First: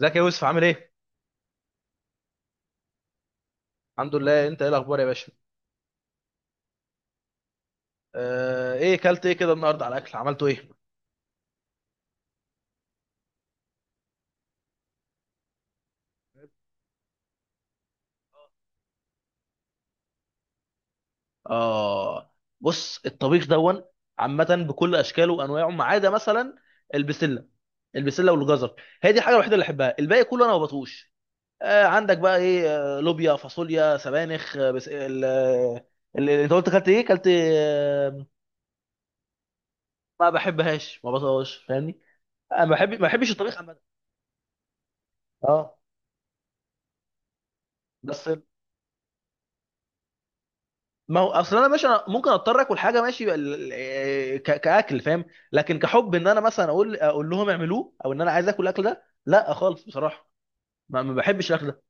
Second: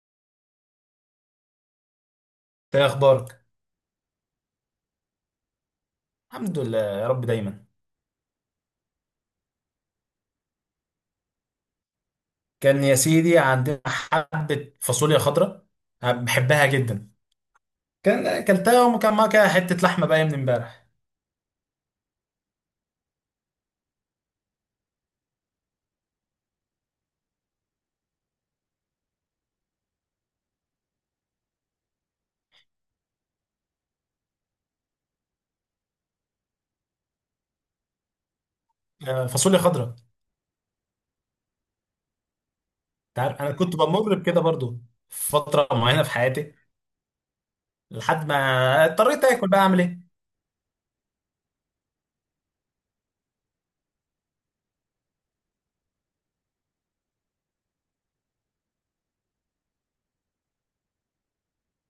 ازيك يا يوسف، عامل ايه؟ ايه اخبارك؟ الحمد لله، انت ايه الاخبار يا باشا؟ الحمد لله يا رب دايما. ايه كلت ايه كده النهارده على الاكل عملته ايه؟ كان يا سيدي عندنا حبه فاصوليا خضراء، أنا بحبها جدا. كان اكلتها وكان معاها كده حته لحمه بقى من امبارح. اه. بص، الطبيخ دون عامة بكل اشكاله وانواعه، ما عدا مثلا البسلة البسلة والجزر، هي دي الحاجة الوحيدة اللي احبها، الباقي كله انا ما بطوش. عندك بقى ايه؟ لوبيا، فاصوليا، سبانخ، آه، بس ال آه، ال- انت كلت ايه؟ كلت آه، فاصوليا خضراء. ما بحبهاش، ما بطوش، فاهمني؟ انا ما انت بحبش عارف انا الطبيخ كنت عامة. بمر بكده برضو فتره اه. معينه في حياتي، لحد بس ما اضطريت اكل بقى، اعمل ايه؟ ما هو اصل انا ماشي، أنا ممكن اضطر اكل حاجه ماشي كاكل، فاهم. لكن كحب ان انا مثلا اقول لهم اعملوه، او ان انا عايز اكل الاكل ده، لا خالص بصراحه. ما بحبش الاكل ده.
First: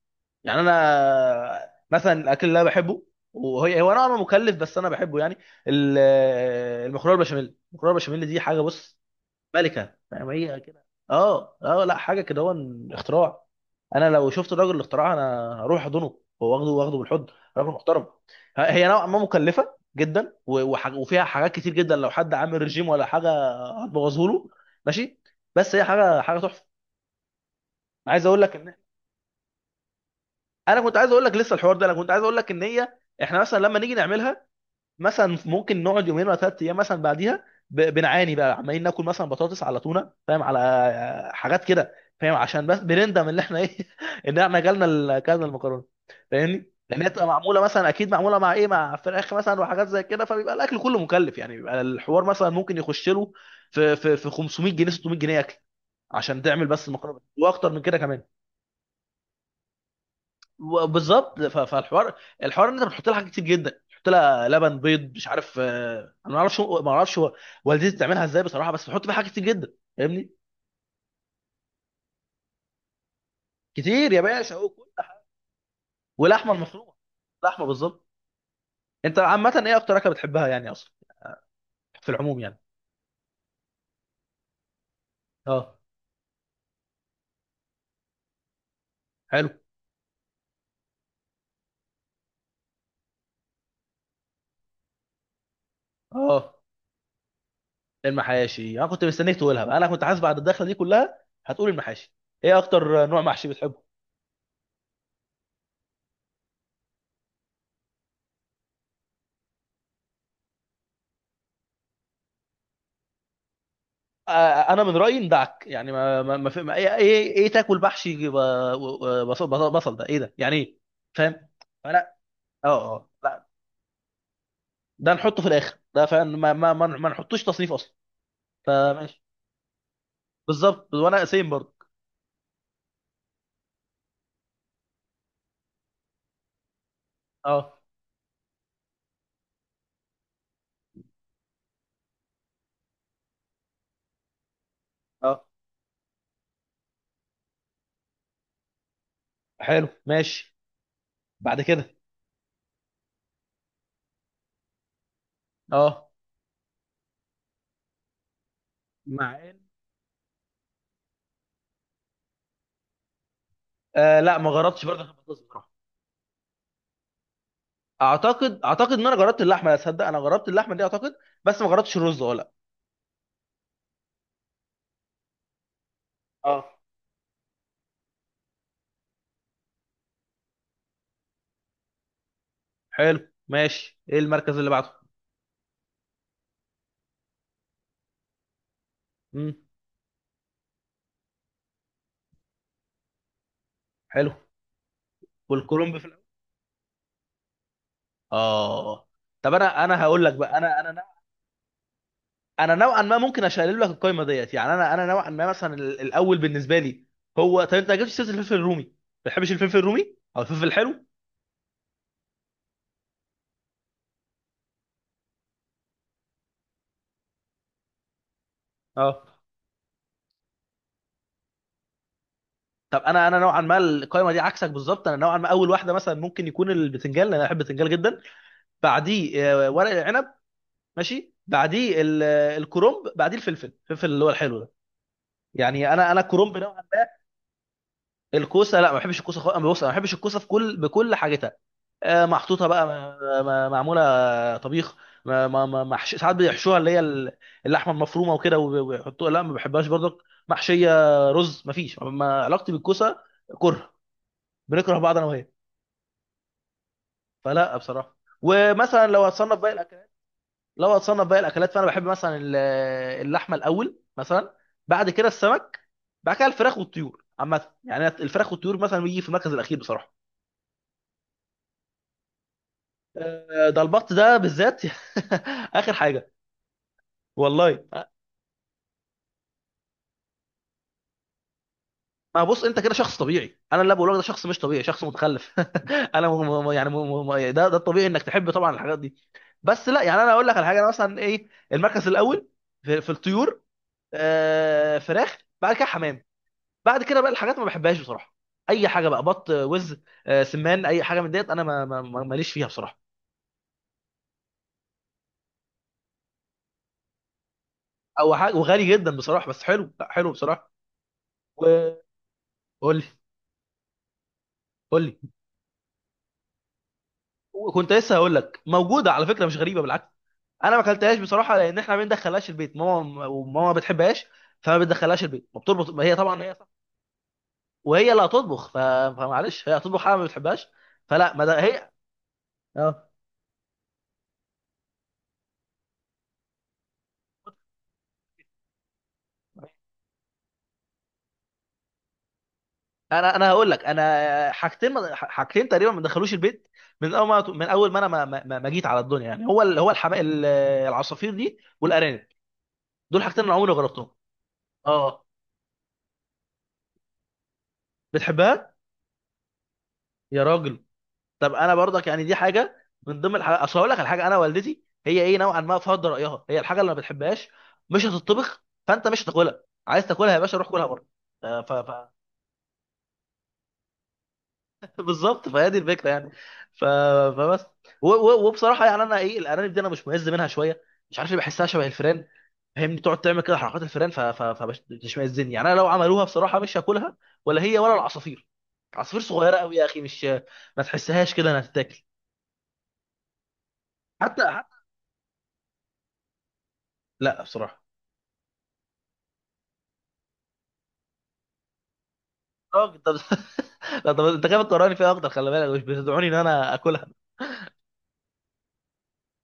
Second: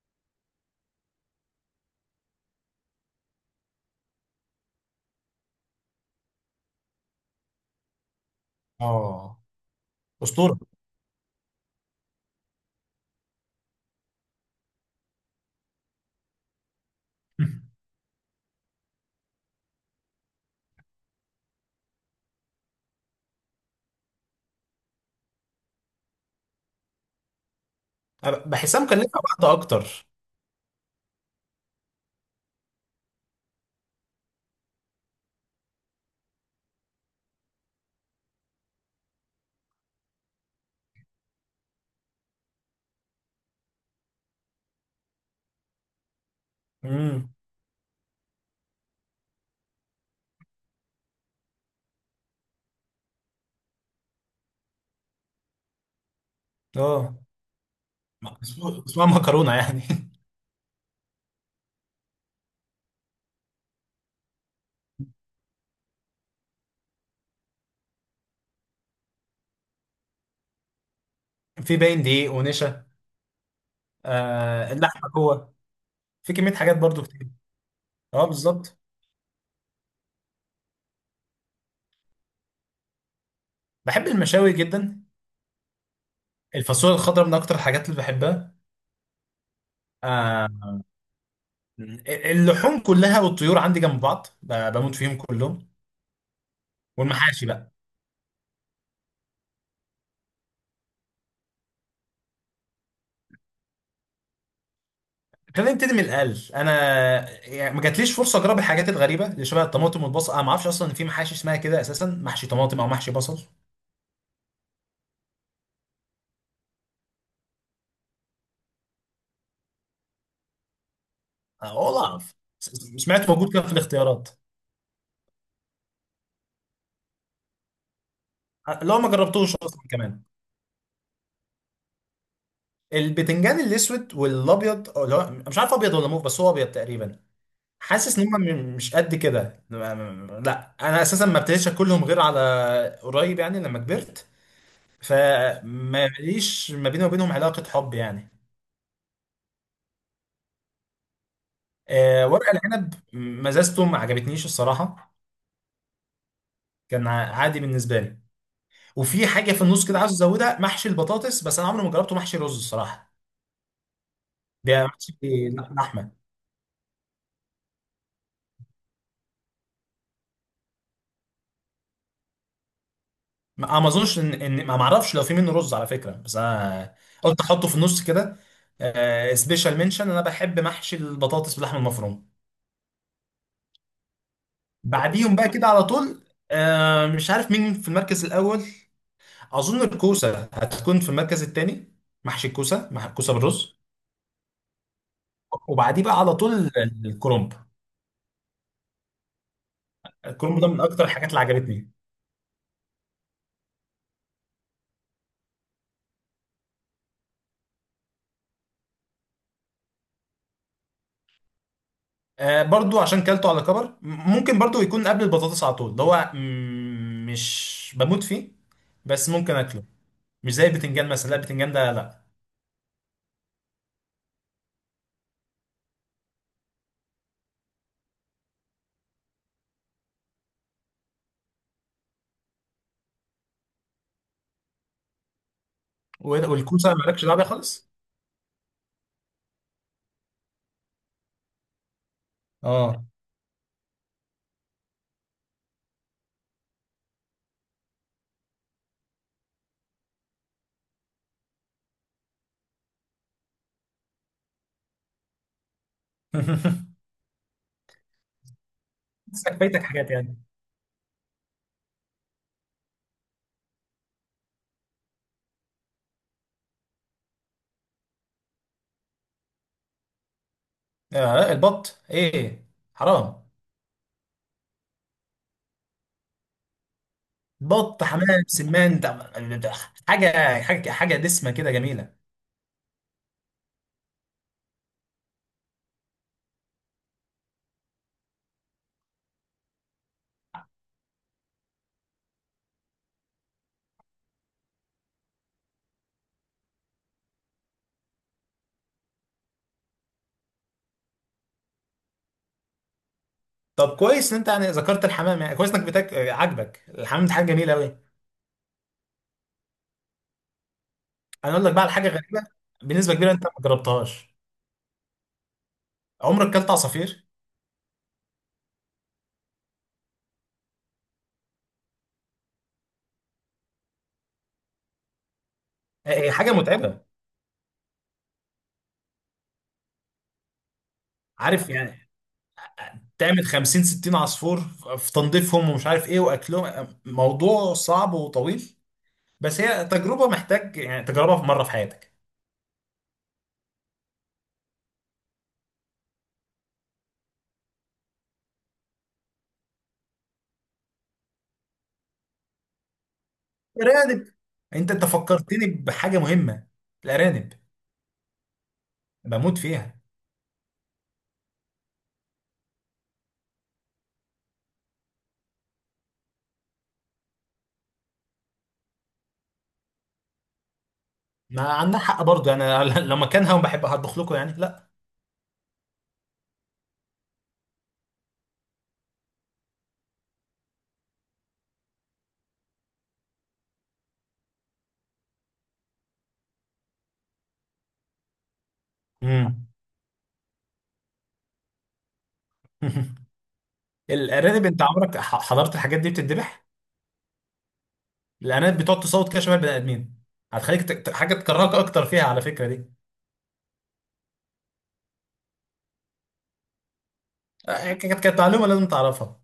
يعني انا مثلا الاكل اللي انا بحبه، وهي هو انا مكلف بس انا بحبه يعني. المكرونه البشاميل، المكرونه البشاميل دي حاجه، بص، اه، ملكه، فاهم، اسطوره. هي كده. اه اه، لا حاجه كده، هو اختراع. انا لو شفت الراجل الاختراع انا هروح احضنه هو، واخده بالحضن. راجل محترم. هي نوعا ما مكلفه جدا، وفيها حاجات كتير جدا، لو حد عامل رجيم ولا حاجه هتبوظه له ماشي، بس هي حاجه، تحفه. عايز أنا اقول لك ان، بحسها مكلفه بعض اكتر. انا كنت عايز اقول لك، لسه الحوار ده، انا كنت عايز اقول لك ان هي، احنا مثلا لما نيجي نعملها، مثلا ممكن نقعد يومين ولا ثلاث ايام مثلا بعديها بنعاني بقى، عمالين ناكل مثلا بطاطس على تونه، فاهم، على حاجات كده، فاهم، عشان بس بنندم ان احنا ايه ان احنا اكلنا اكلنا المكرونه، فاهمني، لان هي بتبقى امم. معموله مثلا، اكيد معموله مع ايه، مع فراخ مثلا وحاجات زي كده، فبيبقى الاكل كله مكلف يعني، بيبقى الحوار مثلا ممكن يخش له في 500 جنيه، 600 جنيه اكل عشان تعمل بس المكرونه، اه، واكتر من كده كمان. اسمها مكرونه يعني. بالظبط. فالحوار، الحوار ان انت بتحط لها حاجات كتير جدا، بتحط لها لبن، بيض، مش عارف انا ما اعرفش، والدتي بتعملها ازاي بصراحه، بس بتحط فيها حاجات كتير جدا، فاهمني. في باين دقيق ونشا. كتير يا باشا، آه، وكل اللحمه حاجة. جوه. في ولحمه كميه حاجات المفرومه. برضو كتير. لحمه بالظبط. اه، بالظبط. انت عامه ايه اكتر اكله بتحبها يعني اصلا، في العموم يعني؟ بحب المشاوي جدا. اه. الفاصوليا الخضراء من اكتر الحاجات اللي بحبها. حلو. آه، اللحوم كلها والطيور عندي جنب بعض، بموت فيهم كلهم. اه. والمحاشي بقى، المحاشي انا كنت مستنيك تقولها بقى، انا كنت حاسس بعد الدخله دي كلها هتقول المحاشي. ايه اكتر نوع محشي بتحبه؟ خلينا نبتدي من الاقل. انا يعني ما جاتليش فرصه اجرب الحاجات الغريبه اللي شبه الطماطم والبصل، انا ما اعرفش اصلا ان في محاشي اسمها كده اساسا، محشي طماطم او محشي بصل. انا من رايي ندعك يعني، ما ما ما, في- ما ايه ايه إيه تاكل محشي بصل، بصل، ده ايه ده يعني ايه، فاهم؟ أه، والله فلا. اعرف. س- اه. اه، سمعت لا، موجود كده في الاختيارات. ده نحطه في الاخر ده، فاهم، ما ما ما ما نحطوش تصنيف اصلا. آه، اللي هو ما فماشي. جربتوش اصلا كمان. بالظبط، وانا سيم برضه. البتنجان الاسود والابيض، أو اللي هو مش عارف ابيض ولا موف، بس هو ابيض تقريبا. اه. حاسس ان هم مش قد كده، لا انا اساسا ما ابتديتش اكلهم غير على قريب، يعني لما كبرت. اه فما ليش ما بيني وبينهم علاقه حب يعني. حلو، ماشي. بعد كده. آه، ورق العنب مزازته ما عجبتنيش الصراحه. اه، كان عادي بالنسبه لي. وفي مع حاجه ان، في النص كده عاوز ازودها، محشي البطاطس، بس انا عمري ما جربته محشي رز الصراحه. آه لا، ما جربتش ده برضه محشي البطاطس بصراحه. لحمه. اعتقد ان انا جربت اللحمه، تصدق انا جربت اللحمه دي اعتقد، بس ما جربتش الرز ولا. ما أنا ما اظنش ان ما معرفش لو في منه رز على فكره، بس اه. انا قلت احطه في النص كده. سبيشال منشن، انا بحب محشي البطاطس باللحمه المفرومه. حلو، ماشي. ايه المركز اللي بعده؟ بعديهم بقى كده على طول. آه، مش عارف مين في المركز الاول. امم. اظن الكوسه هتكون في المركز الثاني، محشي الكوسه مع الكوسه بالرز. حلو. والكولومب وبعديه في بقى الاول. على طول الكرنب. اه. طب انا، هقول لك بقى، الكرنب ده من اكتر الحاجات اللي عجبتني. انا نوعا ما ممكن اشيل لك القايمه ديت يعني، انا نوعا ما مثلا الاول بالنسبه لي هو، طب انت ما جبتش سيره الفلفل الرومي، ما بتحبش الفلفل الرومي او الفلفل الحلو؟ آه، برضو عشان كلته على كبر، ممكن برضو يكون قبل البطاطس على طول، اللي هو مش بموت فيه، اه. بس ممكن اكله. مش زي البتنجان مثلا، لا البتنجان ده لا. طب انا، نوعا ما القايمه دي عكسك بالظبط. انا نوعا ما اول واحده مثلا ممكن يكون البتنجان، لان انا بحب البتنجان جدا. بعديه ورق العنب، ماشي، بعديه الكرنب، بعديه الفلفل، اللي هو الحلو ده، يعني انا، كرنب نوعا. والكوسه مالكش دعوه بيها خالص. الكوسه لا، ما بحبش الكوسه خالص. أنا بص، انا ما بحبش الكوسه في كل بكل حاجتها، محطوطه بقى، اه. معموله طبيخ، ما ما ما محش... ساعات بيحشوها، اللي هي اللحمه المفرومه وكده، ويحطوها، لا ما بحبهاش برضك محشيه رز. ما فيش ما علاقتي بالكوسه، كره، بنكره بعض انا وهي. فلا بصراحه. ومثلا لو بس هتصنف باقي فايتك الاكلات، حاجات يعني. فانا بحب مثلا اللحمه الاول مثلا، بعد كده السمك، بعد كده الفراخ والطيور عامه، يعني الفراخ والطيور مثلا بيجي في المركز الاخير بصراحه. آه، البط، ايه؟ حرام. ده البط ده بالذات اخر حاجه. والله. بط، حمام، سمان ده، ده- حاجه حاجه حاجه دسمه كده جميله. ما بص، انت كده شخص طبيعي، انا اللي بقوله لك ده شخص مش طبيعي، شخص متخلف. انا م... م... يعني م... م... ده، الطبيعي انك تحب طبعا الحاجات دي. بس لا يعني، انا اقول لك على حاجه، انا مثلا ايه، المركز الاول في, في الطيور، فراخ، بعد كده حمام، بعد كده بقى الحاجات ما بحبهاش بصراحه، اي حاجه بقى، بط، وز، سمان، اي حاجه من ديت انا ماليش فيها بصراحه. طب كويس ان انت يعني ذكرت الحمام، يعني كويس انك بتاك، آه، عاجبك الحمام، ده حاجه جميله قوي. او حاجه وغالي جدا بصراحه، بس حلو، لا حلو بصراحه. انا اقول لك بقى على حاجه وقول غريبه، لي. بنسبه كبيره انت ما جربتهاش. قول لي. عمرك اكلت عصافير؟ وكنت لسه هقول لك، موجوده على فكره، مش غريبه بالعكس. انا ما اكلتهاش بصراحه، لان احنا ما بندخلهاش البيت، ماما، ما بتحبهاش، فما بتدخلهاش البيت، ما بتربط، ما هي هي طبعا حاجه هي صح، متعبه. وهي اللي هتطبخ. فمعلش، هي هتطبخ حاجه ما بتحبهاش، فلا، ما ده عارف هي. يعني اه. تعمل 50 60 عصفور، في تنظيفهم ومش عارف ايه واكلهم، آه، موضوع صعب وطويل. بس هي تجربه، محتاج يعني تجربها في مره في حياتك. انا هقول لك، انا حاجتين، تقريبا ما دخلوش البيت من اول ما، انا ما جيت على الدنيا، يعني هو العصافير دي والارانب، دول حاجتين انا عمري ما جربتهم. ارانب. انت اه. فكرتني بحاجه مهمه. الارانب، بتحبها؟ بموت فيها. يا راجل. طب انا برضك يعني دي حاجه من ضمن الحاجات، اصل هقول لك على حاجه، انا والدتي هي ايه، نوعا ما فرض رايها، هي الحاجه اللي ما بتحبهاش مش هتطبخ، فانت مش هتاكلها، عايز تاكلها يا باشا روح كلها بره. آه، ما ف... ف... عندنا حق برضه يعني، انا لو مكانها وبحب هطبخ لكم يعني، لا. بالظبط، فهي دي الفكره يعني. ف... فبس وبصراحه يعني انا ايه، الارانب دي انا مش مهز منها شويه، مش عارف ليه، بحسها شبه الفيران، فاهمني، تقعد تعمل كده حركات الفيران، فبتشمئزني يعني، انا لو عملوها بصراحه مش هاكلها، ولا هي ولا العصافير. عصافير صغيره امم. قوي يا اخي، مش ما تحسهاش كده انها تتاكل. حتى. الارانب، انت عمرك حضرت الحاجات دي بتتذبح؟ لا بصراحه. الارانب بتقعد تصوت كده شبه البني ادمين، هتخليك حاجه تكرهك اكتر فيها على فكره دي. اخضر لا، طب انت كده بتقراني فيها اخضر، خلي بالك مش بتدعوني ان انا اكلها. آه، كانت معلومه لازم تعرفها.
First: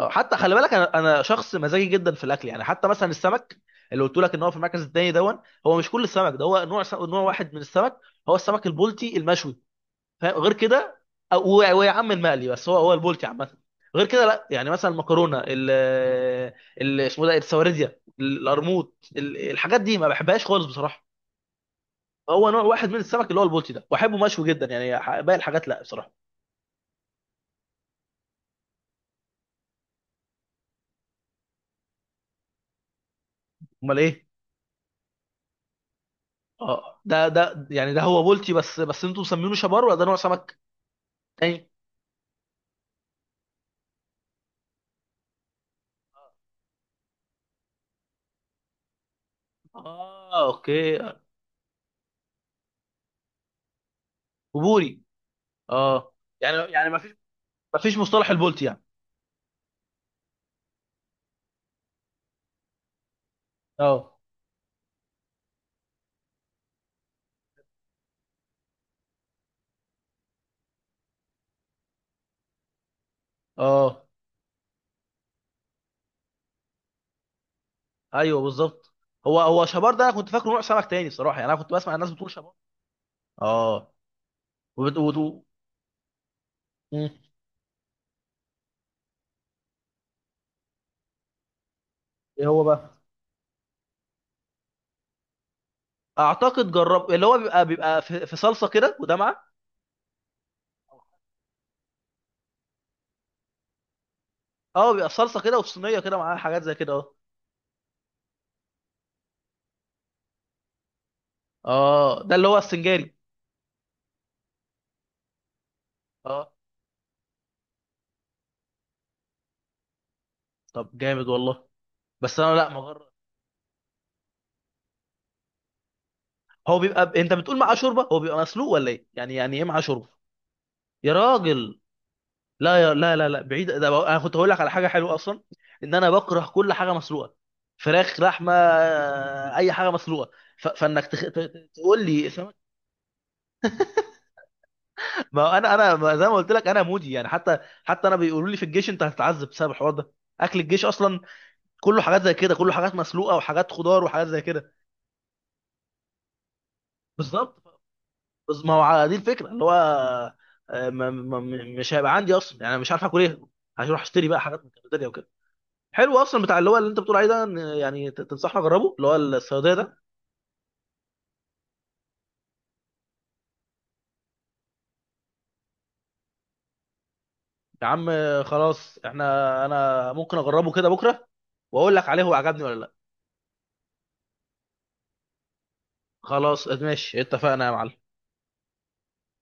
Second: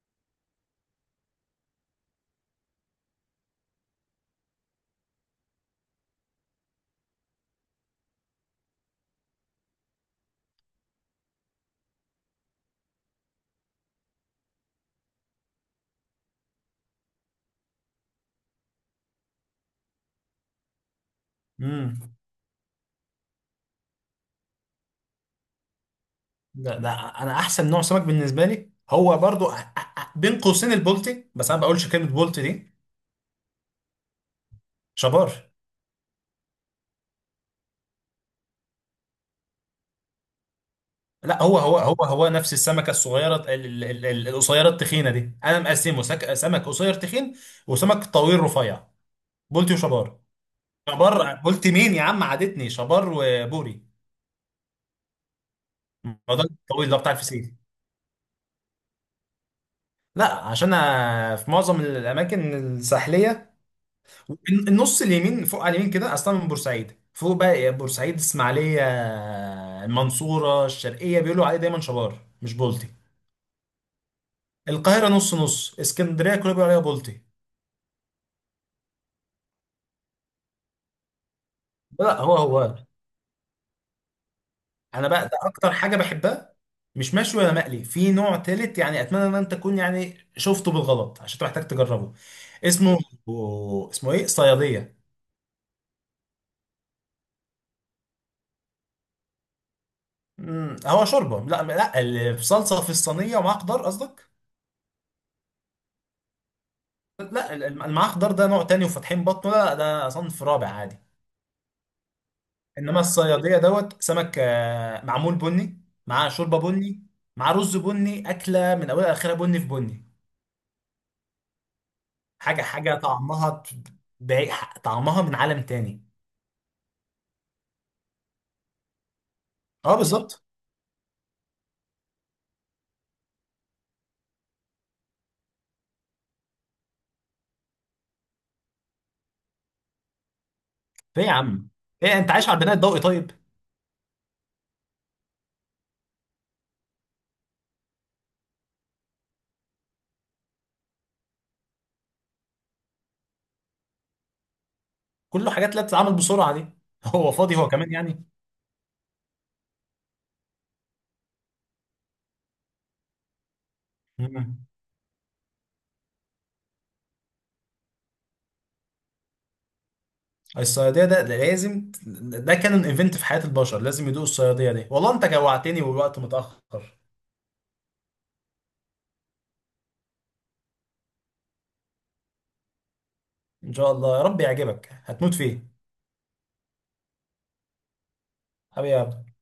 أو حتى خلي بالك، انا، شخص مزاجي جدا في الاكل يعني، حتى مثلا السمك اللي قلت لك ان هو في المركز الثاني دون، هو مش كل السمك، ده هو نوع، نوع واحد من السمك، هو السمك البلطي المشوي، فاهم، غير كده، ويا عم المقلي، بس هو، البلطي عامه، غير كده لا. يعني مثلا المكرونه ال، اسمه ده السواردية، القرموط، الحاجات دي ما بحبهاش خالص بصراحه، امم. هو نوع واحد من السمك اللي هو البلطي ده، واحبه مشوي جدا يعني، باقي الحاجات لا بصراحه. ده انا احسن نوع سمك بالنسبه لي هو برضو، بين قوسين البولتي، بس انا ما بقولش كلمه بولتي دي. امال ايه؟ شبار. اه، ده يعني، ده هو بولتي بس، انتوا مسمينه شبار، ولا ده نوع سمك لا، هو تاني؟ هو هو هو نفس السمكه الصغيره القصيره التخينه دي. انا مقسمه سمك قصير تخين، وسمك طويل رفيع. بولتي وشبار. اه اوكي. شبار بولتي مين يا عم؟ عادتني شبار وبوري. وبوري. اه. الموضوع ده يعني الطويل ده ما فيش، بتاع الفسيخ. ما فيش مصطلح البولتي يعني؟ لا، عشان أنا في معظم الاماكن الساحليه، اه. النص اليمين، فوق على اليمين كده، اصلا من بورسعيد فوق بقى، بورسعيد، اسماعيليه، المنصوره، الشرقيه بيقولوا عليه دايما شبار مش بولتي. اه. القاهره نص نص، اسكندريه كله بيقولوا عليها بولتي. ايوه بالظبط. هو شبار ده، انا كنت فاكره نوع سمك تاني صراحه، يعني انا كنت بسمع الناس لا، بتقول هو شبار. هو. اه. وبت... انا بقى ده وت... اكتر حاجه بحبها، مم. مش مشوي ولا مقلي، في نوع تالت يعني، اتمنى ان انت تكون يعني شفته بالغلط عشان تحتاج تجربه. ايه هو بقى؟ اسمه اسمه ايه؟ صياديه. اعتقد جرب، اللي هو بيبقى، في, في صلصه كده، وده معاه. امم، هو شوربه؟ لا لا، اللي بصلصه في الصينيه ومعاها خضار قصدك؟ اه، بيبقى صلصه كده، وفي صينيه كده معاه حاجات زي كده، اه. لا معاه خضار ده نوع تاني وفاتحين بطنه، لا ده صنف رابع عادي. اه، ده اللي هو انما السنجاري. الصياديه دوت سمك، آه، معمول بني، معاه اه، شوربه بني، مع رز بني، اكله من اولها لاخرها بني في بني. طب جامد والله. بس انا حاجه لا حاجه مجرد، طعمها طعمها من عالم تاني. هو بيبقى انت بتقول معاه شوربه، هو بيبقى مسلوق ولا ايه، يعني ايه معاه اه، شوربه؟ بالظبط. يا راجل. لا يا... لا لا لا بعيد ده بقى، انا كنت هقول لك على حاجه حلوه اصلا، ان انا بكره كل حاجه مسلوقه، فراخ، لحمه، اي حاجه مسلوقه، فانك ايه يا عم؟ تقول ايه، لي انت عايش سمك. على البناء الضوئي طيب؟ ما انا، ما زي ما قلت لك انا مودي يعني، حتى، انا بيقولوا لي في الجيش انت هتتعذب بسبب الحوار ده، اكل الجيش اصلا كله حاجات زي كده، كله حاجات مسلوقه وحاجات خضار وحاجات زي كده. كله حاجات لا تتعمل بسرعه دي. هو فاضي بالظبط. هو كمان يعني. بس ما هو على دي الفكره اللي هو، آه، ما ما م- مش هيبقى عندي اصلا يعني، أنا مش عارف اكل ايه، هروح اشتري بقى حاجات من مم. الكافيتيريا وكده. حلو، اصلا بتاع اللي هو، اللي انت بتقول عليه ده، إن يعني تنصحني اجربه، اللي هو الصياديه ده؟ الصياديه ده لازم. ده كان ان ايفنت في حياه البشر، لازم يدوق الصياديه دي، والله انت جوعتني والوقت متاخر. يا عم خلاص، احنا، انا ممكن اجربه كده بكره، واقول لك عليه هو عجبني ولا لا. ان شاء الله يا رب يعجبك، هتموت فيه. خلاص ماشي، اتفقنا يا معلم. حبيبي يا عبد.